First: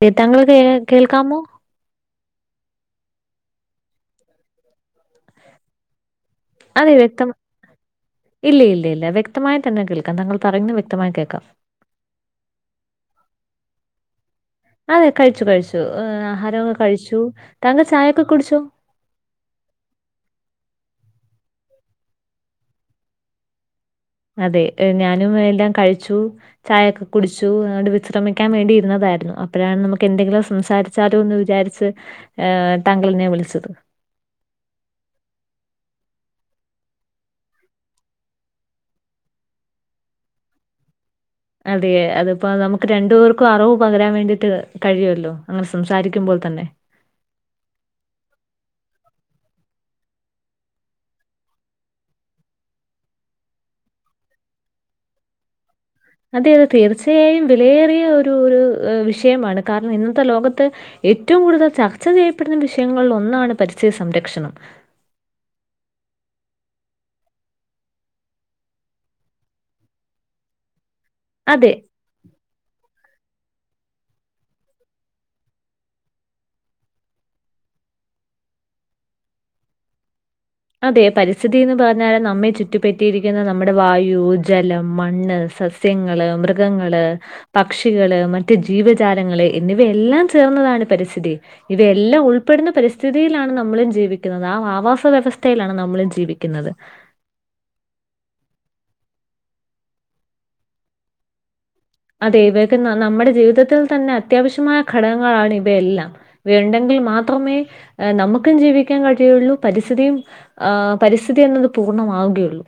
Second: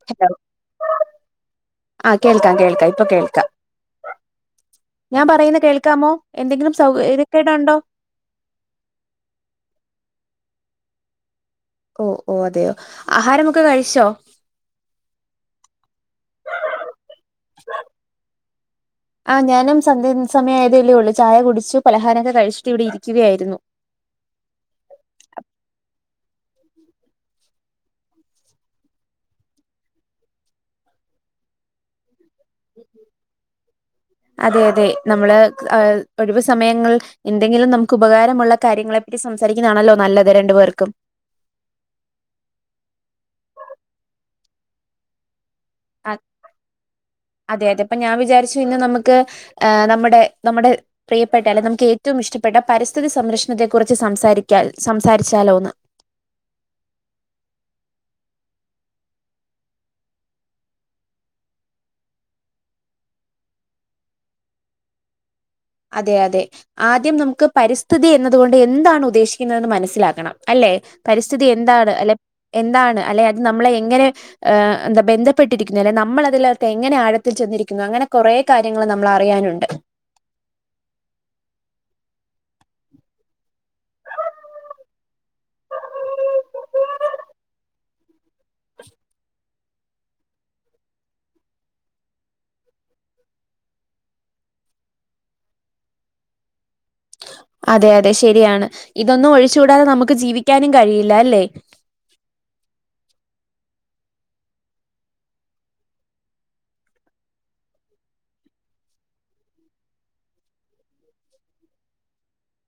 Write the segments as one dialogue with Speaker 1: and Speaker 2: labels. Speaker 1: [unintelligible] എതങ്ങ ള്കേൾക്കാമോ?
Speaker 2: ആഹ് കേൾക്കാം കേൾക്കാം ഇപ്പൊ കേൾക്കാം ഞാൻ പറയുന്ന കേൾക്കാമോ എന്തെങ്കിലും
Speaker 1: അതെ വ്യക്തം
Speaker 2: സൗകര്യക ട് ഉണ്ടോ
Speaker 1: ഇല്ല ഇല്ല ഇല്ല വ്യക്തമായി തന്നെ കേൾക്കാം തങ്കൾ പറയുന്നു വ്യക്തമായി കേൾക്കാം
Speaker 2: ഓ ഓ അതെയോ? ആഹാരമൊക്കെ കഴിച്ചോ?
Speaker 1: അതെ കഴിച്ചു കഴിച്ചു ആഹാരമൊക്കെ കഴിച്ചു താങ്കൾ ചായൊക്കെ കുടിച്ചോ
Speaker 2: ആ ഞാനുംസന്ധ്യസമയായ തല്ലെ ഉള്ളൂ ചായ കുടിച്ചു പലഹാരൊക്കെ കഴിച്ചിട്ട് ഇവിടെ ഇരിക്കുകയായിരുന്നു.
Speaker 1: അതെ ഞാനും എല്ലാം കഴിച്ചു. ചായെക്കെ കുടിച്ചു അതുകൊണ്ട് വിശ്രമിക്കാൻ വേണ്ടിയിരുന്നതായിരുന്നു അപ്പഴാണ് നമുക്ക് എന്തെങ്കിലും സംസാരി ച്ചാലോന്ന് വിചാരിച്ച് ഹ താങ്കൾനെ വിളിച്ചത്.
Speaker 2: അതെ അതെ നമ്മള് അ ഒഴിവ് സമയങ്ങൾ. എന്തെങ്കിലും നമുക്ക് ഉപകാരമുള്ള കാര്യങ്ങളെ പറ്റി സംസാരിക്കുന്നതാണല്ലോ നല്ലത് രണ്ടു പേർക്കും.
Speaker 1: അതെ അത്പ്പ നമുക്ക് രണ്ടു പേർക്കും അറിവ് പകരാൻ വേണ്ടിട്ട് കഴിയൊല്ലോ? അങ്ങനെ സംസാരിക്കുമ്പോൾ തന്നെ.
Speaker 2: അതെ അതെ പ്പ ഞാൻ വിചാരിച്ചു ഇന്ന് നമ്മുക്ക് നമ്മുടെ നമ്മുടെ പ്രിയപ്പെട്ടല്ലെ നമുക്ക് ഏറ്റവും ഇഷ്ടപ്പെട്ട പരിസ്ഥിതി സംരക്ഷണത്തെ കുറിച്ച് സംസാരിക്കാൽ സംസാരിച്ചാലോന്ന്?
Speaker 1: അതെയത് തീർച്ചയായും വിലയേറിയ ഒരു ഒരു വിഷയമാണ്. കാരണം ഇന്നത്തെ ലോകത്ത് ഏറ്റവും കൂടുതൽ ചർച്ച ചെയ്യപ്പെടുന്ന വിഷയങ്ങളിലൊന്നാണ് പരിസ്ഥതി സംരക്ഷണം.
Speaker 2: അതെ അതെ ആദ്യം നമ്മുക്ക് പരിസ്ഥിതി എന്നതുകൊണ്ട് എന്താണ് ഉദ്ദേശിക്കുന്നതെന്ന് മനസ്സിലാക്കണം. അല്ലെ?
Speaker 1: അതെ,
Speaker 2: പരിസ്ഥിതിയെന്താണ് അല്ലെ എന്താണ് അല്ലെ അത് നമ്മളെ എങ്ങനെ ഏഹ് എന്ത ബന്ധപ്പെട്ടിരിക്കുന്നു അല്ലെ നമ്മൾ അതിലകത്ത് എങ്ങനെ ആഴത്തിൽ ചെന്നിരിക്കുന്നു അങ്ങനെ കൊറേ കാര്യങ്ങള് നമ്മളറിയാനുണ്ട്.
Speaker 1: അതെ പരിസ്ഥിതിന്ന് പറഞ്ഞാല് നമ്മെ ചുറ്റുപറ്റിയിരിക്കുന്ന നമ്മുടെ വായു, ജലം, മണ്ണ്, സസ്യ സ്യങ്ങള്, മൃഗങ്ങള് പക്ഷികള്, മറ്റ് ജീവജാലങ്ങള് എന്നിവയെല്ലാം ചേർന്നതാണ് പരിസ്ഥിതി. ഇത്എല്ലാം ഉൾപ്പെടുന്ന പരിസ്ഥിതിയിലാണ് നമ്മളും ജീവിക്കുന്നത്. ആ ആവാസ വ്യവസ്ഥ തയിലാണ് നമ്മളും ജീവിക്കുന്നത്.
Speaker 2: അതെ അതെ ശരിയാണ് ഇതൊന്നും ഒഴിച്ചുകൂടാതെ നമുക്ക് ജീവിക്കാനും കഴിയില്ല അല്ലേ?
Speaker 1: അതെ ഇവയ്ക്ക് ന നമ്മുടെ ജീവിതത്തിൽ തന്നെ അത്യാവശ്യമായ ഘടകങ്ങളാണ് ഇവയെല്ലാം. വേണ്ടെങ്കിൽ മാത്രമേ എ നമുക്കും ജീവിക്കാൻ കഴിയുള്ളൂ പരിസ്ഥിതിയു ആഹ് പരിസ്ഥിതിയെന്നത് പൂർണ്ണമാവുകയുള്ളൂ.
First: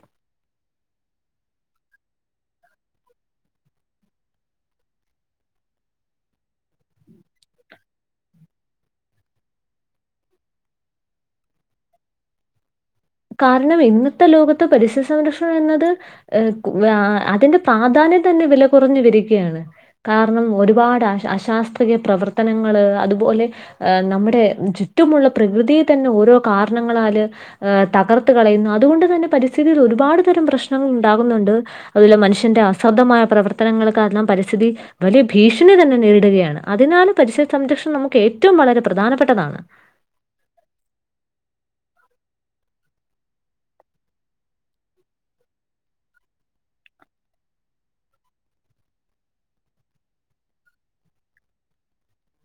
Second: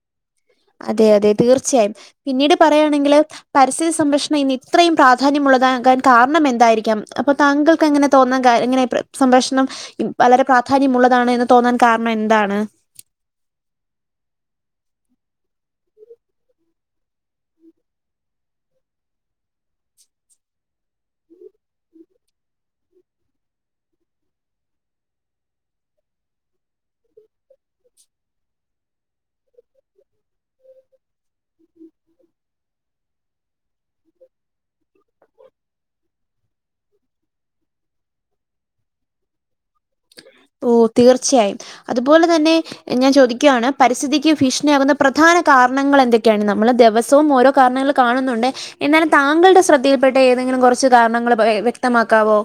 Speaker 2: അതെ അതെ തീർച്ചയായും പിന്നീട് പറയാണെങ്കില് - പരിസ്ഥിതി സംരക്ഷണം ഇന്ന് ഇത്രയും പ്രാധാന്യമുള്ളതാകാൻ കാരണം എന്തായിരിക്കാം? അപ്പൊ താങ്കൾ ക്ക്ങ്ങനെ തോന്നാൻ കാ എങ്ങനെ പ്ര സംരക്ഷണം വളര പ്രാധാന്യമുള്ളതാണ് എന്ന് തോന്നാൻ കാരണം എന്താണ്?
Speaker 1: കാരണം ഇന്നത്തെ ലോകത്ത് പരിസ്ഥിതി സംരക്ഷണം എന്നത് ഏ കു രാ അതിന്റെ പ്രാധാന്യം തന്നെ വില കുറഞ്ഞു വരികയാണ്. കാരണം ഒരുപാട് അശ അശാസ്ത്രീയ പ്രവർത്തനങ്ങള് അതുപോലെ ഏഹ് നമ്മടെ ചുറ്റുമുള്ള പ്രകൃതിയെ തന്നെ ഓരോ കാരണങ്ങളാല് ഏഹ് തകർത്ത് കളയുന്നു അതുകൊണ്ട് തന്നെ പരിസ്ഥിയിൽ ഒരുപാട് തരം പ്രശ് ഉണ്ടാകുന്നുണ്ട് അതില് മനുഷ്യന്റെ അസർദമായ പ്രവർ ത്തനങ്ങള് കാരണം പരിസ്ഥിതി വലിയ ഭീഷണി തന്നെ നേരിടുകയാണ് അതിനാല് പരിസ്ഥിതി സംരക്ഷണം നമുക്ക് ഏറ്റ റ്റും വളരെ പ്രധാനപ്പെട്ടതാണ്.
Speaker 2: ഓ തീർച്ചയായും അതുപോലെ തന്നെ ഞാൻ ചോദിക്ക്യാണ് പരിസ്ഥിതിക്ക് ഭീഷണിയാകുന്ന പ്രധാന കാരണങ്ങൾ എന്തൊക്കെയാണ്? നമ്മള് ദെവസവും ഓരോ കാരണങ്ങൾ കാണുന്നുണ്ട്. എന്നാലും താങ്കളുടെ ശ്രദ്ധയിൽപ്പെട്ട ഏതെങ്കിലും കുറച്ച് കാരണങ്ങൾ പ എ വ്യക്തമാക്കാവോ?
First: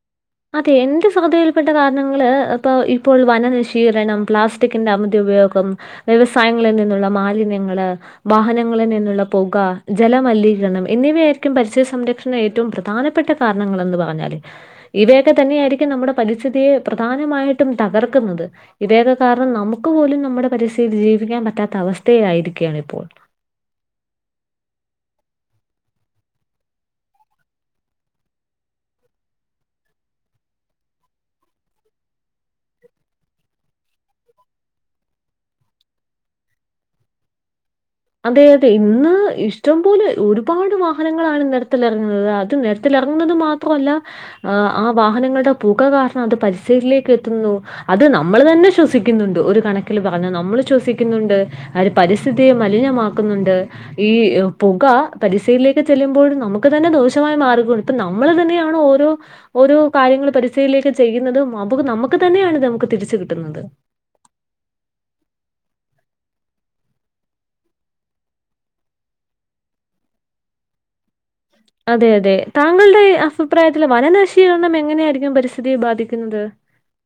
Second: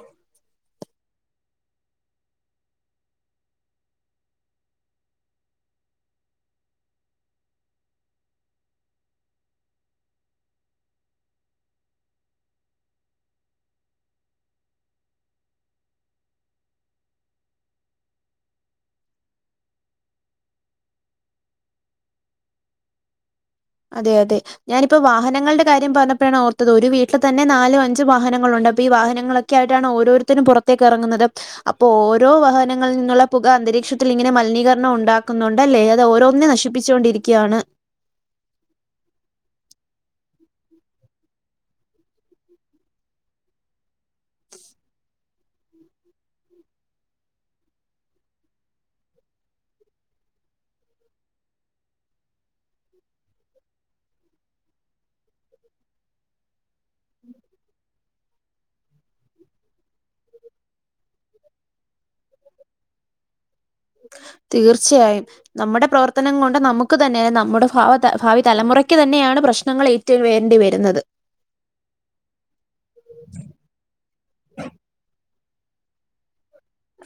Speaker 1: അതെ എന്റെ ശ്രദ്ധയിൽപ്പെട്ട കാരണങ്ങള് ഇപ്പം ഇപ്പോൾ വനനശീരണം, പ്ലാസ്റ്റിക്കിന്റെ അമിത ഉപയോഗം വ്യവസായങ്ങളിൽ നിന്നുള്ള മാലിന്യങ്ങള് വാഹനങ്ങളിൽ നിന്നുള്ള പൊക, ജലമലിനീകരണം, എന്നിവയായിരിക്കും പരിസ്ഥിതി സംരക്ഷണം ഏറ്റവും പ്രധാനപ്പെട്ട കാരണങ്ങളെന്ന് പറഞ്ഞാല്. ഇവയൊക്കെ തന്നെയായിരിക്കും നമ്മുടെ പരിസ്ഥിതിയെ പ്രധാനമായിട്ടും തകർക്കുന്നത്. ഇവയൊക്ക കാരണം നമുക്ക് പോലും നമ്മുടെ പരിസ്ഥിതിയിൽ ജീവിക്കാൻ പറ്റാത്ത അവസ്ഥയേ ആയിരിക്കയാണ് ഇപ്പോൾ.
Speaker 2: അതെ അതെ ഞാനിപ്പോ വാഹനങ്ങൾടെ കാര്യം പറഞ്ഞപ്പഴാണ് ഓർത്തത് ഒരു വീട്ട് തന്നെ നാലും അഞ്ചും വാഹനങ്ങളുണ്ട്. അപ്പ ഈ വാഹനങ്ങളൊക്കെ ക്കെ ആയിട്ടാണ് ഓരോരുത്തരും പൊറത്തേക്ക് എറങ്ങുന്നത്. അപ്പൊ ഓരോ വഹനങ്ങളിൽ നിന്നുള്ള പുക അന്തരീക്ഷത്തിൽ ഇങ്ങനെ മലിനീകരണം ഉണ്ടാക്കുന്നുണ്ടല്ലേ? അത് ഓരോന്നിനെ നശിപ്പ പ്പിച്ചോണ്ടിരിക്ക്യാണ്.
Speaker 1: അതെ അതെ ഇന്ന് ഇഷ്ടം പോലെ ഒരുപാട് വാഹനങ്ങളാണ് നെര് ത്തെലെറങ്ങുന്നത്. അത് നെര്ത്തിലിറങ്ങുന്നത് മാ ത്രല്ല ആ ആ വാഹനങ്ങളുടെ പുക കാരണം അത് പരിസ്ഥിതിയിലേക്ക് എത്തുന്നു. അത് നമ്മൾ തന്നെ ശ്വസിക്കുന്നുണ്ട്. ഒരു കണക്കിൽ പറഞ്ഞ നമ്മൾ ശ്വസിക്കുന്നുണ്ട്. അത് പരിസ്ഥിതിയും മലിനമാക്കുന്നുണ്ട് ഈ പുക പരിസ്ഥിതിയിലേക്ക് ചെല്ലുമ്പോഴും നമു നമുക്കു തന്നെ ദോഷമായ മാർഗമാണ് ഇപ്പൊ നമ്മൾ തന്നെയാണ് ഓരോ ഓരോ കാര്യങ്ങൾ പരിസ്ഥിയിലേക്ക് ചെയ്യുന്നതും, അപ്പൊ നമുക്ക് തന്നെയാണിത് നമുക്ക് തിരിച്ചു കിട്ടുന്നത്.
Speaker 2: തീർച്ചയായും നമ്മുടെ പ്രവർത്തനം കൊണ്ട് നമുക്ക് തന്നെ നമ്മുടെ ഭാ ഭാവി തലമുറക്ക് തന്നെയാണ് പ്രശ്നങ്ങൾ ഏ വേണ്ടി വരുന്നത്
Speaker 1: അതെ അതെ താങ്കളുടെ അഭിപ്രായത്തില് വനനശീകരണം എങ്ങനെയായിരിക്കും പരിസ്ഥിതിയെ ബാധിക്കുന്നത്.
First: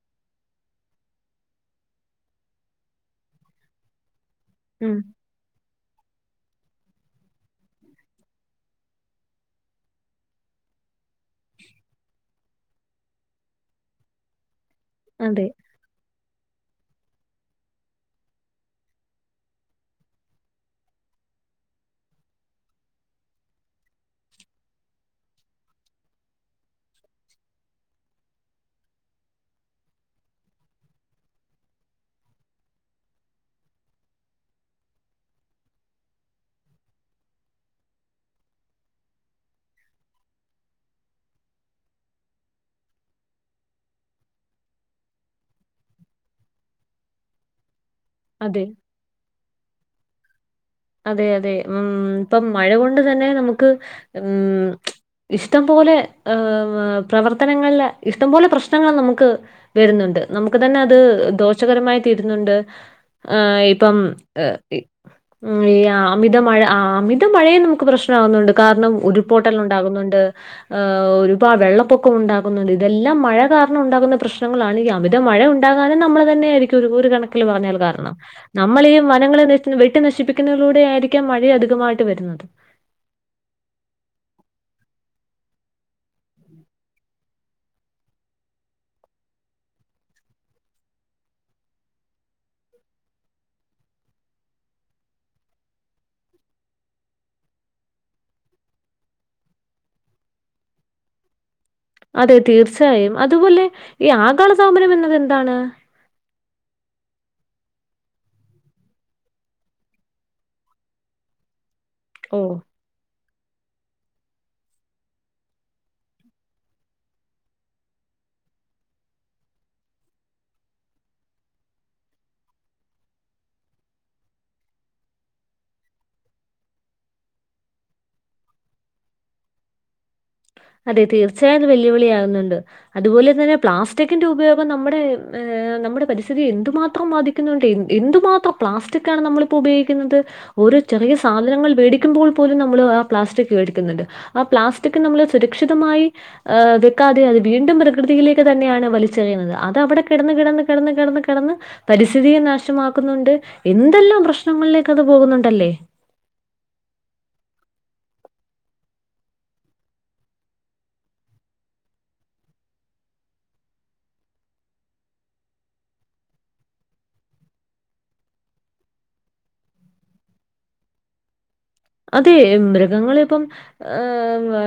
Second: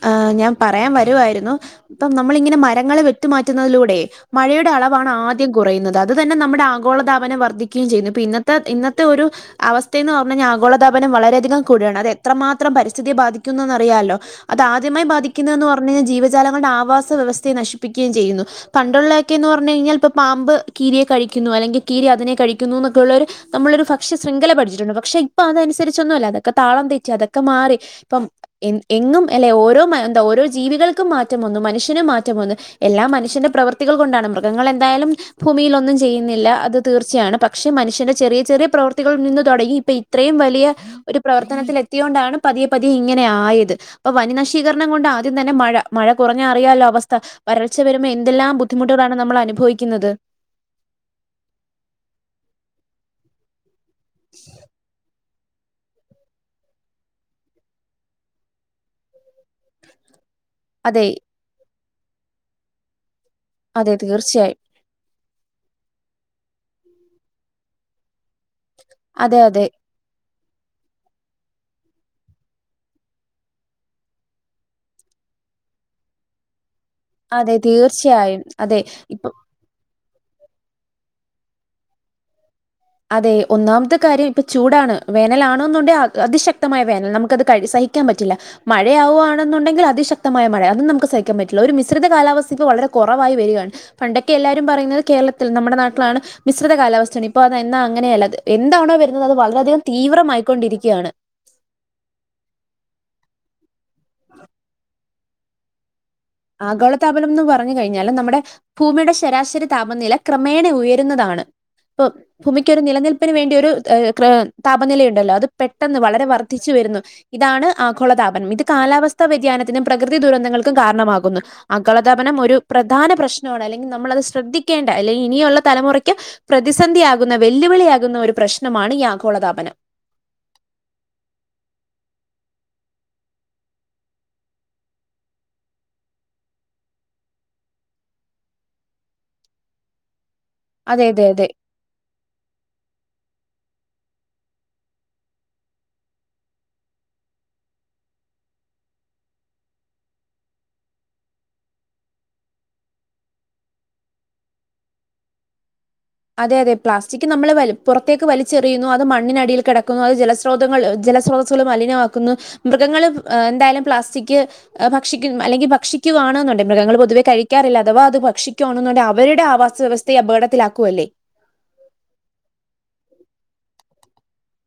Speaker 2: ആ ഞാൻ പറയാൻ വരുവായിരുന്നു. ഇപ്പം നമ്മളിങ്ങനെ മരങ്ങള് വെട്ടിമാറ്റുന്നതിലൂടെ മഴയുടെ
Speaker 1: ഉം.
Speaker 2: അളവാണ് ആദ്യ കുറയുന്നത് അത് തന്നെ നമ്മുടെ കുറയുന്നത് അതു തന്നെ ആഗോളതാപനം വർദ്ധിക്കുകയും ചെയ്യുന്നു. പ്പ ഇന്നത്തെ ഇന്നത്തെ ഒരു അവസ്ഥയെ എന്ന് പറഞ്ഞാ ആഗോളതാപനം വളരെയധികം കൂടിയാണ്. അത് എത്രമാത്രം പരിസ്ഥിതിയെ ബാധിക്കുന്നതെന്നറിയാലോ. അതാദ്യമായി
Speaker 1: അതെ,
Speaker 2: ബാധിക്കുന്നതെന്ന് പറഞ് കഴിഞ്ഞാ ജീവജാലങ്ങളുടെ ആവാസ വ്യവസ്ഥയെ നശിപ്പിക്കുകയും ചെയ്യുന്നു. പണ്ടുള്ളതൊക്കെന്ന് പറഞ്ഞു കഴിഞ്ഞാൽ ഇപ്പൊ പാമ്പ് കീരിയെ കഴിക്കുന്നു അല്ലെങ്കിൽ കീരി അതിനെ കഴിക്കുന്നുന്നൊക്കെള്ളോരു നമ്മളൊരു ഭക്ഷ്യശ്യംഖല പഠിച്ചിട്ടുണ്ട്. പക്ഷെ ഇപ്പൊ അതനുസരിച്ചൊന്നും അല്ല അതൊക്കെ താളം തെറ്റി അതൊക്കെ മാറി. ഇപ്പം എ എങ്ങും അല്ലെ ഓരോ എന്താ ഓരോ ജീവികൾക്കും മാറ്റം വന്നു മനുഷ്യനും മാറ്റം വന്നു. എല്ലാം മനുഷ്യന്റെ പ്രവൃത്തികൾ കൊണ്ടാണ് മൃഗങ്ങൾ എന്തായാലും ഭൂമിയിൽ ഒന്നും ചെയ്യുന്നില്ല അത് തീർച്ചയാണ് പക്ഷെ മനുഷ്യന്റെ ചെറിയ ചെറിയ പ്രവൃത്തികളിൽ നിന്ന് തുടങ്ങി ഇപ്പൊ ഈ ഇത്രയും വലിയ ഒരു പ്രവർത്തനത്തിൽ എത്തിയ കൊണ്ടാണ് പതിയെ പതിയെ ഇങ്ങനെ ആയത്. പ്പൊ വനി നശീകരണം കൊണ്ട് ആദ്യം തന്നെ മഴ, മഴ കുറഞ്ഞ അറിയാലോ അവസ്ഥ, വരൾച്ച വരുമ്പോ എന്തെല്ലാം
Speaker 1: അതെ,
Speaker 2: ബുദ്ധിമുട്ട് നമ്മൾ അനുഭവിക്കുന്നത്
Speaker 1: അതെ അതെ ഉം ഇപ്പം മഴ കൊണ്ട് തന്നെ നമുക്ക് ഉം ഇഷ്ടംപോലെ പ്രവർത്തനങ്ങളില് ഇഷ്ടംപോലെ പ്രശ്നങ്ങൾ നമുക്ക് വരുന്നുണ്ട്. നമുക്ക് തന്നെ അത്
Speaker 2: അതെ.
Speaker 1: ദോഷകരമായി തീരുന്നുണ്ട് ആ
Speaker 2: അതെ
Speaker 1: ഇപ്പം.
Speaker 2: തീർച്ചയായും.
Speaker 1: ഉം അമിതമഴ അമിത മഴയെ നമുക്ക് പ്രശ്നം ആവുന്നുണ്ട് കാരണം ഉരുൾ
Speaker 2: അതെ
Speaker 1: പൊട്ടൽ
Speaker 2: അതെ.
Speaker 1: ഉണ്ടാകുന്നുണ്ട്. ഒരുപാട് വെള്ളപ്പൊക്കം ഉണ്ടാകുന്നത് ഇതെല്ലാം മഴ കാരണം ഉണ്ടാകുന്ന പ്രശ്നങ്ങളാണ്. മഴ ഉണ്ടാകാനും നമ്മൾ തന്നെ ആയിരിക്കും ഒരു കണക്കിൽ
Speaker 2: അതെ
Speaker 1: പറഞ്ഞാൽ കാരണം,
Speaker 2: തീർച്ചയായും. അതെ.
Speaker 1: നമ്മള് ഈ
Speaker 2: ഇപ്പൊ
Speaker 1: വനങ്ങള് ന വെട്ടി നശിപ്പിക്കുന്നതിലൂടെ ആയിരിക്കാം മഴ അധികമായിട്ട് വരുന്നത്
Speaker 2: അതെ ഒന്നാമത്തെ കാര്യം ഇപ്പൊ ചൂടാണ്. വേനലാണോന്നുണ്ടേ അതിശക്തമായ വേനൽ നമുക്കത് സഹിക്കാൻ പറ്റില്ല. മഴയാവുകാണെന്നുണ്ടെങ്കിൽ അതിശക്തമായ മഴ അതും നമുക്ക് സഹിക്കാൻ പറ്റില്ല. ഒരു മിശ്രിത കാലാവസ്ഥ ഇപ്പൊ വളരെ കുറവായി വരികയാണ്. പണ്ടൊക്കെ എല്ലാവരും പറയുന്നത് കേരളത്തിൽ നമ്മുടെ നാട്ടിലാണ് മിശ്രിത കാലാവസ്ഥാണ് ഇപ്പോ എന്നാ അങ്ങനെയല്ല എന്താണോ വരുന്നത് അത് വളരെ അധികം തീവ്രമായിക്കൊണ്ടിരിക്കുകയാണ്.
Speaker 1: അതെ തീർച്ചയായും അതുപോലെ ഈ ആഗോളതാപനം എന്നത് എന്താണ്
Speaker 2: ആഗോളതാപനം ന്ന് പറഞ്ഞു കഴിഞ്ഞാല് നമ്മടെ ഭൂമിയുടെ ശരാശരി താപനില ക്രമേണ ഉയരുന്നതാണ് പ്പൊ
Speaker 1: ഓ
Speaker 2: ഭൂമിക്ക് നിലനിൽപ്പിന് വേണ്ടി ഒരു താപനിലയുണ്ടല്ലോ അത് പെട്ടെന്ന് വളരെ വർദ്ധിച്ചു വരുന്നു. ഇതാണ് ആഗോളതാപനം ഇത് കാലാവസ്ഥാ വ്യതിയാനത്തിനും പ്രകൃതി ദുരന്തങ്ങൾക്കും കാരണമാകും ആഗോളതാപനം ഒരു പ്രധാന പ്രശ്നമാണ് അല്ലെങ്കിൽ നമ്മളത് ശ്രദ്ധിക്കേണ്ട അല്ലെങ്കിൽ ഇനിയുള്ള തലമുറയ്ക്ക് പ്രതിസന്ധിയാകുന്ന വെല്ലുവിളിയാകുന്ന ഒരു പ്രശ്നമാണ് ഈ ആഗോളതാപനം.
Speaker 1: അതെ തീർച്ചയായും വെല്ലുവിളിയാകുന്നുണ്ട്. അതുപോലെ തന്നെ പ്ലാസ്റ്റിക്കിന്റെ ഉപയോഗം നമ്മടെ ഏ നമ്മടെ പരിസ്ഥിതിയെ എന്തുമാത്രം ബാധി- എന്തുമാത്രം പ്ലാസ്റ്റിക്കാ ണുനമ്മളിപ്പോ ഉപയോഗിക്കുന്നത്.
Speaker 2: അതെ
Speaker 1: ഓരോചെറിയ
Speaker 2: അതെ അതെ
Speaker 1: സാധനങ്ങൾ മേടിക്കുമ്പോൾപോലും നമ്മളു ആ, പ്ലാസ്റ്റിക്കു മേടിക്കുന്നുണ്ട്. ആ, പ്ലാസ്റ്റിക്കുനമ്മള്.. സുരക്ഷിതമായി ഏ.. വെക്കാതെയത് വീണ്ടും പ്രകൃതിയിലേക്കു തന്നെയാണു വലിച്ചെറിയുന്നത് അതവിടെ കിടന്നു, കിടന്നു, കിടന്നുകിടന്ന്.. പരിസ്ഥിതിയെ നാശമാക്കുന്നുണ്ട്. എന്തെല്ലാം പ്രശ്നങ്ങളിലേക്കതുപോകുന്നുണ്ടല്ലേ
Speaker 2: അതെ അതെ പ്ലാസ്റ്റിക്ക് നമ്മള് വല് പുറത്തേക്ക് വലിച്ചെറിയുന്നു അത് മണ്ണിനടിയിൽ കെടക്കുന്നു അത് ജലസ് സ്രോതങ്ങൾ ജലസ്രോതസുകള് മലിനമാക്കുന്നു മൃഗങ്ങള് ഏ എന്തായാലും പ്ലാസ്റ്റിക്ക് ഭക്ഷിക്കും അല്ലെങ്കി ഭക്ഷിക്കുകയാണ് എന്നുണ്ടെ മൃഗങ്ങള് പൊതുവെ കഴിക്കാറില്ല അഥവാ അത് ഭക്ഷിക്കുകയാണെന്നുണ്ടെ അവരുടെ ആവാസ വ്യവസ്ഥ ത്തെ അപകടത്തിലാക്കുവല്ലേ
Speaker 1: അതെ മൃഗങ്ങളിപ്പം ഏ ഏ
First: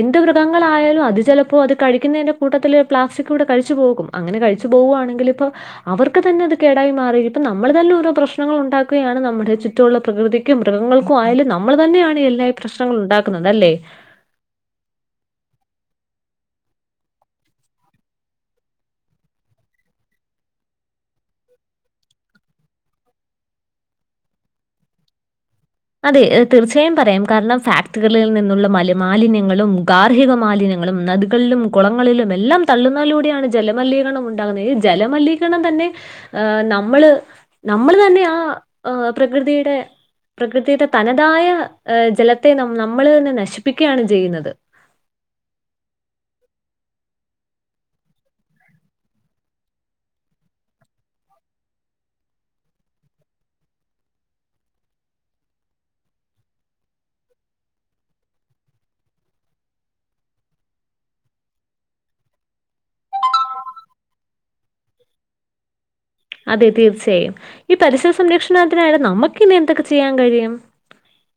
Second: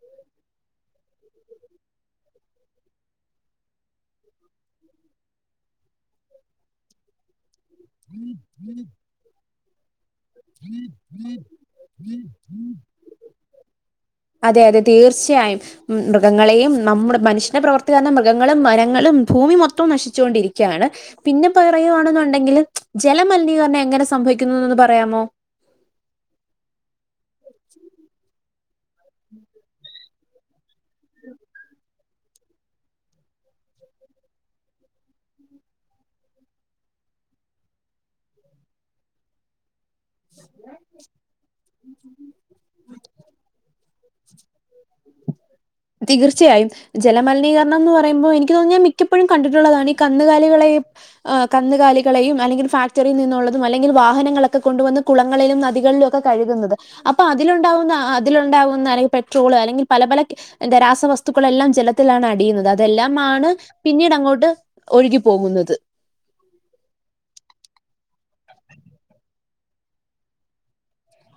Speaker 1: എന്ത് മൃഗങ്ങളായാലും അത് ചെലപ്പോ അത് കഴിക്കുന്നതിന്റെ കൂട്ടത്തില് പ്ലാസ്റ്റിക് കൂടെ കഴിച്ചു പോകത്തില്ലേ. അങ്ങനെ കഴിച്ചു പോവാണെങ്കിലിപ്പോ അവർക്ക് തന്നെ അത് കേടായി മാറീ അപ്പം നമ്മള് തന്നെ ഓരോ പ്രശ്നങ്ങള് ഉണ്ടാക്കുകയാണ് നമ്മുടെ ചുറ്റുള്ള പ്രകൃതിക്കും മൃഗങ്ങൾക്കും ഒക്കെ ആയാലും നമ്മള് തന്നെയാണ് എല്ലായീ പ്രശ്നങ്ങള് ഉണ്ടാക്കുന്നത് അല്ലേ
Speaker 2: അതെയതെ തീർച്ചയായും. മൃഗങ്ങളെയും നമ്മുടെ മനുഷ്യന്റെ പ്രവർത്തി കാരണം മൃഗങ്ങളും മരങ്ങളും ഭൂമി മൊത്തം നശിച്ചോണ്ടിരിക്കയാണ്. പിന്നെ പറയുവാണെന്നുണ്ടെങ്കില് ജലമലിനീകരണം എങ്ങനെ സംഭവിക്കുന്നൊന്ന് പറയാമോ?
Speaker 1: അതെ തീർച്ചയായും പറയാം കാരണം ഫാക്ടറികളിൽ നിന്നുള്ള മല മാലിന്യങ്ങളും ഗാർഹിക മാലിന്യങ്ങളും നദി കളും കൊളങ്ങളിലും എല്ലാം തള്ളുന്നതിലൂടെയാണ് ജലമലിനീകരണം ഉണ്ടാകുന്നത് ഈ ജലമലിനീകരണം തന്നെ ആഹ് നമ്മളുനമ്മളു തന്നെയാ, ആഹ് പ്രകൃതിയുടെ പ്രകൃതിയുടെതനതായ ജലത്തെ നമ്മ, നമ്മ ളുതന്നെ നശിപ്പിക്കുകയാണു ചെയ്യുന്നത്.
Speaker 2: തീർച്ചയായും. ജലമലിനീകരണം എന്ന് പറയുമ്പോ എനിക്ക് തോന്നുന്നു മിക്കപ്പോഴും കണ്ടിട്ടുള്ളതാണ് ഈ കന്നുകാലികളെ ഏഹ് കന്നുകാലികളെയുമല്ലെങ്കിൽ ഫാക്ടറിയിൽ നിന്നുള്ളതുമല്ലെങ്കിൽ വാഹനങ്ങളൊക്കെ കൊണ്ടുവന്ന് കുളങ്ങളിലുംനദികളിലുമൊക്കെ കഴുകുന്നത്.. അപ്പൊ അതിലുണ്ടാവുന്ന അതിലുണ്ടാവുന്ന അല്ലെങ്കില് പെട്രോള് അല്ലെങ്കിൽ പല പല എന്താ രാസവസ്തുക്കളെല്ലാം ജലത്തിലാണ് അടിയുന്നത് അതെല്ലാമാണ് പിന്നീടങ്ങോട്ട് ഒഴുകിപോകുന്നത്
Speaker 1: അതെ, തീർച്ചയായും. ഈ പരിസ്ഥിതി സംരക്ഷണത്തിനു നേരെ നമുക്കിനിയെന്തൊക്കെ ചെയ്യാൻ കഴിയും.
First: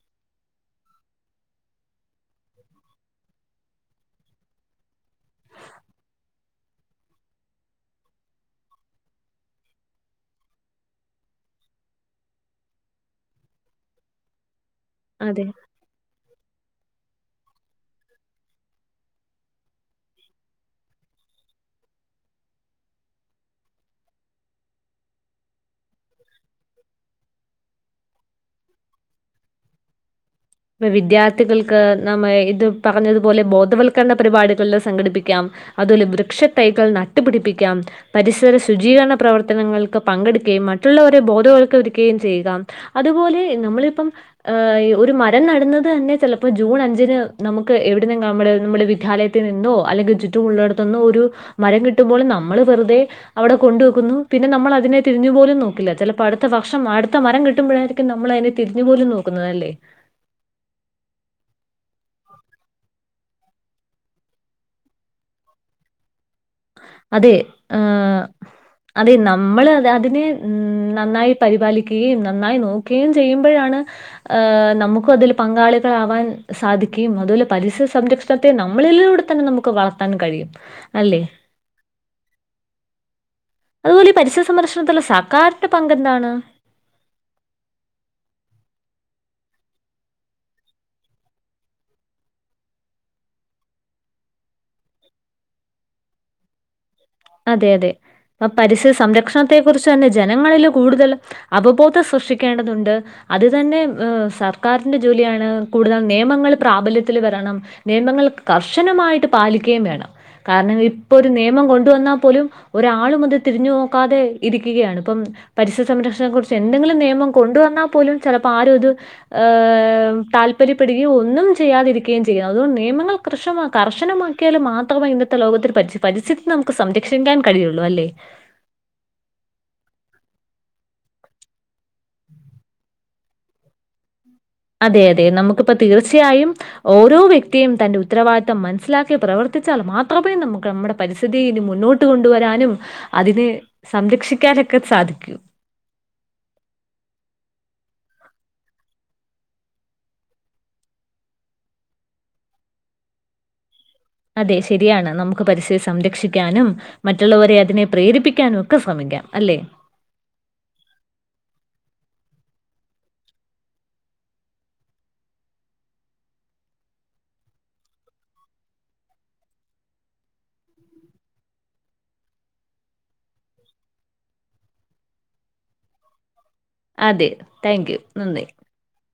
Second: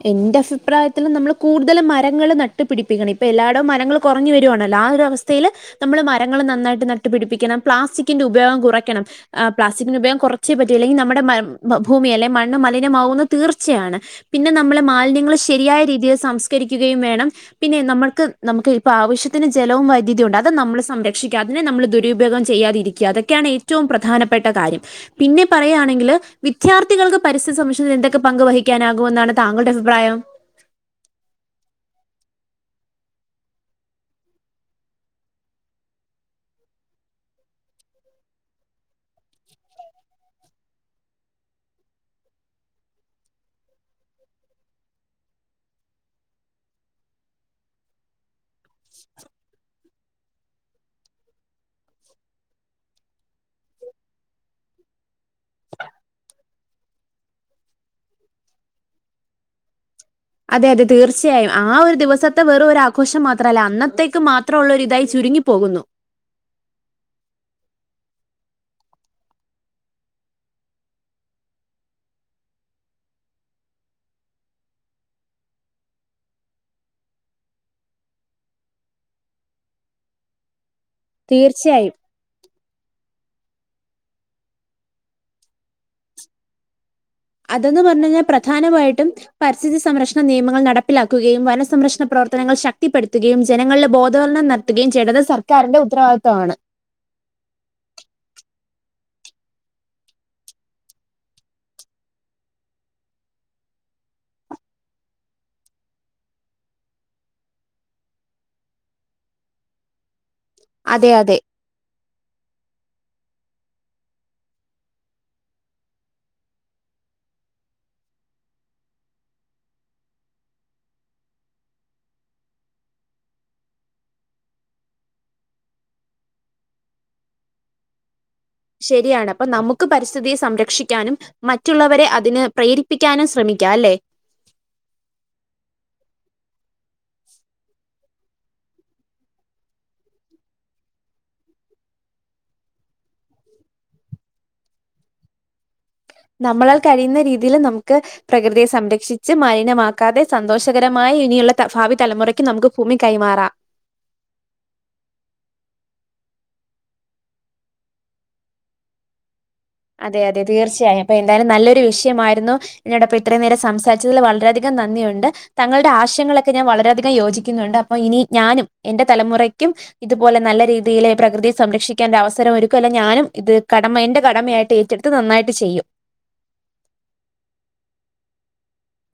Speaker 2: എന്റെ അഭിപ്രായത്തിൽ നമ്മളുകൂടുതലും മരങ്ങൾ നട്ടുപിടിപ്പിക്കണം. ഇപ്പൊ എല്ലായിടവുംമരങ്ങൾ കൊറഞ്ഞു വരാണല്ലോ ആഹ് ഒരവസ്ഥയില് നമ്മള് മരങ്ങള് നന്നായിട്ട് നട്ടുപിടിപ്പിക്കണം പ്ലാസ്റ്റിക്കിന്റെ ഉപയോഗം കുറയ്ക്കണം ആ, പ്ലാസ്റ്റിക്കിന്റെ ഉപയോഗം കുറച്ചേ പറ്റൂ. ഇല്ലെങ്കിൽ നമ്മുടെ മ.. ഭൂമി, അല്ലേ മണ്ണു മലിനമാകുമെന്നുതീർച്ചയാണ് പിന്നെ നമ്മള് മാൽന്യങ്ങള്
Speaker 1: അതെ
Speaker 2: ശരിയായ രീതിയിൽ സംസ്കരിക്കുകയും വേണം പിന്നെ നമ്മൾക്ക് നമുക്ക് ഇപ്പ ആവശ്യത്തിന് ജലവും വൈദ്യുതിയും ഉണ്ട് അത് നമ്മള് സംരക്ഷിക്ക അതിനെ നമ്മള് ദുരുപയോഗം ചെയ്യാതിരി- അതൊക്കെയാണേറ്റവും പ്രധാനപ്പെട്ട കാര്യം. പിന്നെ പറയാണെങ്കില് വിദ്യാർത്ഥികൾക്ക് പരിസ്ഥി സംഷി എന്തൊക്കെ പങ്ക് വഹിക്കാനാകും എന്തു വന്നാണ് താങ്കളുടെ അഭിപ്രായം
Speaker 1: ഇപ്പവിദ്യാർത്ഥികൾക്കു നമ്മയിതു പറഞ്ഞതുപോലെ ബോധവൽക്കരണ പരിപാടികളെ സംഘടിപ്പിക്കാം. അതുപോലെ വൃക്ഷത്തൈകൾ നട്ടുപിടിപ്പിക്കാം... പരിസ്ഥിതിയുടെ ശുചീകരണ പ്രവർത്തനങ്ങൾക്കു പങ്കെടുക്കുകയും, മറ്റുള്ളവരെ ബോധവൽക്കരിക്കുകയും, ചെയ്യുക അതുപോലെനമ്മളിപ്പം ഏഹ്. ഒരു മര മരം നടന്നുന്നതുതന്നെ ചിലപ്പോൾ ജൂണഞ്ചിന് നമുക്കെവിടുന്നെങ്കിലും നമ്മുടെ, നമ്മുടെ വിദ്യാലയത്തിൽ നിന്നോ.. അല്ലെങ്കിൽ ചുറ്റുമുള്ളിടത്തന്ന് ഒരു മരം കിട്ടുമ്പോൾ നമ്മള് വെറുതെ അവിടെ കൊണ്ടുവെക്കുന്നു, പിന്നെനമ്മളതിനെ തിരിഞ്ഞുപോലും നോക്കില്ല. ചിലപ്പോ അടുത്തവർഷം അടുത്ത മരം കിട്ടുമ്പോളായിരി ക്കും. ഇപ്പൊ നമ്മള് അതില് തിരിഞ്ഞു പോലും നോക്കുന്നതല്ലേ
Speaker 2: അതെ അതെ തീർച്ചയായും ആ ഒരു ദിവസത്തെ വെറും ഒരു ആഘോഷം മാത്രല്ല അന്നത്തേക്ക് മാത്രൊള്ളൊരു ഇതായി ചുരുങ്ങി പോകുന്നു
Speaker 1: അതെ ആഹ് അതെ നമ്മള് അതിനെ ഉം നന്നായി പരിപാലിക്കുകയും നന്നായി നോക്കുകയും ചെയ്യുമ്പോഴാണ് ആഹ് നമുക്കുതിൽ പങ്കാളികളാവാൻ സാധിക്കുകയും, അതുപോലെ പരിസ്ഥിതി സംരക്ഷ സത്യം. നമ്മളിലൂടെ തന്നെ നമുക്കുവളർത്താൻ കഴിയുമല്ലേ
Speaker 2: തീർച്ചയായും
Speaker 1: അതുപോലെയീപരിസ്ഥിതി സംരക്ഷണത്തിലുള്ള സർക്കാരിന്റെ പങ്കെന്താണ്?
Speaker 2: അതെന്ന് പറഞ്ഞഴിഞ്ഞാ പ്രധാനമായിട്ടും പര്സ്ഥിതി സംരക്ഷണ നിയമങ്ങൾ നടപ്പിലാക്കുകയും വനസംരക്ഷ്ണ പ്രവർത്തനങ്ങൾ ശക്തിപ്പെടുത്തുകയും ജനങ്ങളിലെ ബോധവൽനം നട എത്തുകയും ചെയ്യേണ്ടത് സർക്കാരിന്റെ ഉത്തരവാദിത്തവാണ്.
Speaker 1: അതെയതെ ആഹ് പരിസ്ഥിതി സംരക്ഷണത്തെക്കുറിച്ചുതന്നെ ജനങ്ങളിലുകൂടുതല് അവബോധം സൃക്ഷിക്കേണ്ടതുണ്ട്. അതുതന്നെ സർക്കാരിന്റെ ജോലിയാണ്, കൂടുതൽ നിയമങ്ങൾ പ്രാബല്യത്തിൽ വരണം.. നിയമങ്ങൾ കർശനമായിട്ടുപാലിക്കുകയുംവേണം. കാരണമി
Speaker 2: അതെ
Speaker 1: പ്പോമൊരു
Speaker 2: അതെ
Speaker 1: നിയമം കൊണ്ടു [unintelligible] വന്നാ പോലും ഒരാളും അത് തിരിഞ്ഞു നോക്കാതെ ഇരിക്കുകയാണ് ഇപ്പം പരിസ്ഥിതി സംരക്ഷണത്തെക്കുറിച്ചുഎന്തെങ്കിലും നിയമം കൊണ്ടുവന്നാൽ പോലും ചിലപ്പോ ആരുമത് ഏ താല്പര്യപ്പെടുകയും ഒന്നും ചെയ്യാതിരിക്കുകയും ചെയ്യുന്നു അതോണ്ട് നിയമങ്ങള് കർശനം, കർശനമാക്കിയാൽ മാത്രമേ ഇന്നത്തെ ലോകത്തിൽ, പരി.. പരിസ്ഥിതി നമുക്ക് സംരക്ഷിക്കാൻ കഴിയുള്ളു അല്ലേ
Speaker 2: ശരിയാണ് അപ്പൊ നമുക്ക് പരിസ്ഥിതിയെ സംരക്ഷിക്കാനും മറ്റുള്ളവരെയതിനുപ്രേരിപ്പിക്കാനും ശ്രമിക്കാമല്ലേ
Speaker 1: അതെയതെ, നമുക്കിപ്പംതീർച്ചയായും ഓരോവ്യക്തിയും തന്റെ ഉത്തരവാദിത്വം മനസ്സിലാക്കി പ്രവർത്തിച്ചാൽമാത്രമേ നമുക്കുനമ്മുടെ പരിസ്ഥിതി ഇനി മുന്നോട്ട് കൊണ്ടുവരാനും അതിനെ സംരക്ഷിക്കാനൊക്കെ സാധിക്കും
Speaker 2: നമ്മളാൽക്കഴിയുന്ന രീതിയിൽ നമുക്ക്.. പ്രകൃതിയെസംരക്ഷിച്ചു മലിനമാക്കാതെ സന്തോഷകരമായിനിയുള്ള ഭാവിതലമുറയ്ക്കു നമുക്കുഭൂമി കൈമാറാം.
Speaker 1: അതെ ശരിയാണ് നമുക്ക് പരിസ്ഥിതി സംരക്ഷിക്കാനും മറ്റുള്ളവരെ അതിനെ പ്രേരിപ്പിക്കാൻ ഒക്കെ ശ്രമിക്കാം അല്ലെ
Speaker 2: അതെയതെ തീർച്ചയായും. അപ്പൊ എന്തായാലും നല്ലൊരു വിഷയമായിരുന്നു. എന്നോടൊപ്പം ഇത്രയും നേരം സംസാരിച്ചതില് വളരെയധികം നന്ദിയുണ്ട്. തങ്ങളുടെ ആശയങ്ങളൊക്കെ ഞാൻ വളരെയധികം യോജിക്കുന്നുണ്ട്. അപ്പൊയിനി ഞാനുമെന്റെ തലമുറയ്ക്കും. ഇതുപോലെ നല്ല രീതിയിലുപ്രകൃതി സംരക്ഷിക്കേണ്ട അവസരം ഒരുക്കുമല്ല ഞാനും ഇതുകടമ, എന്റെ കടമയായിട്ട് ഏറ്റെടുത്തുനന്നായിട്ടുചെയ്യും.
Speaker 1: അതെ തയ്‌കൂ, നന്ദി..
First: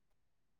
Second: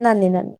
Speaker 2: നന്ദി നന്ദി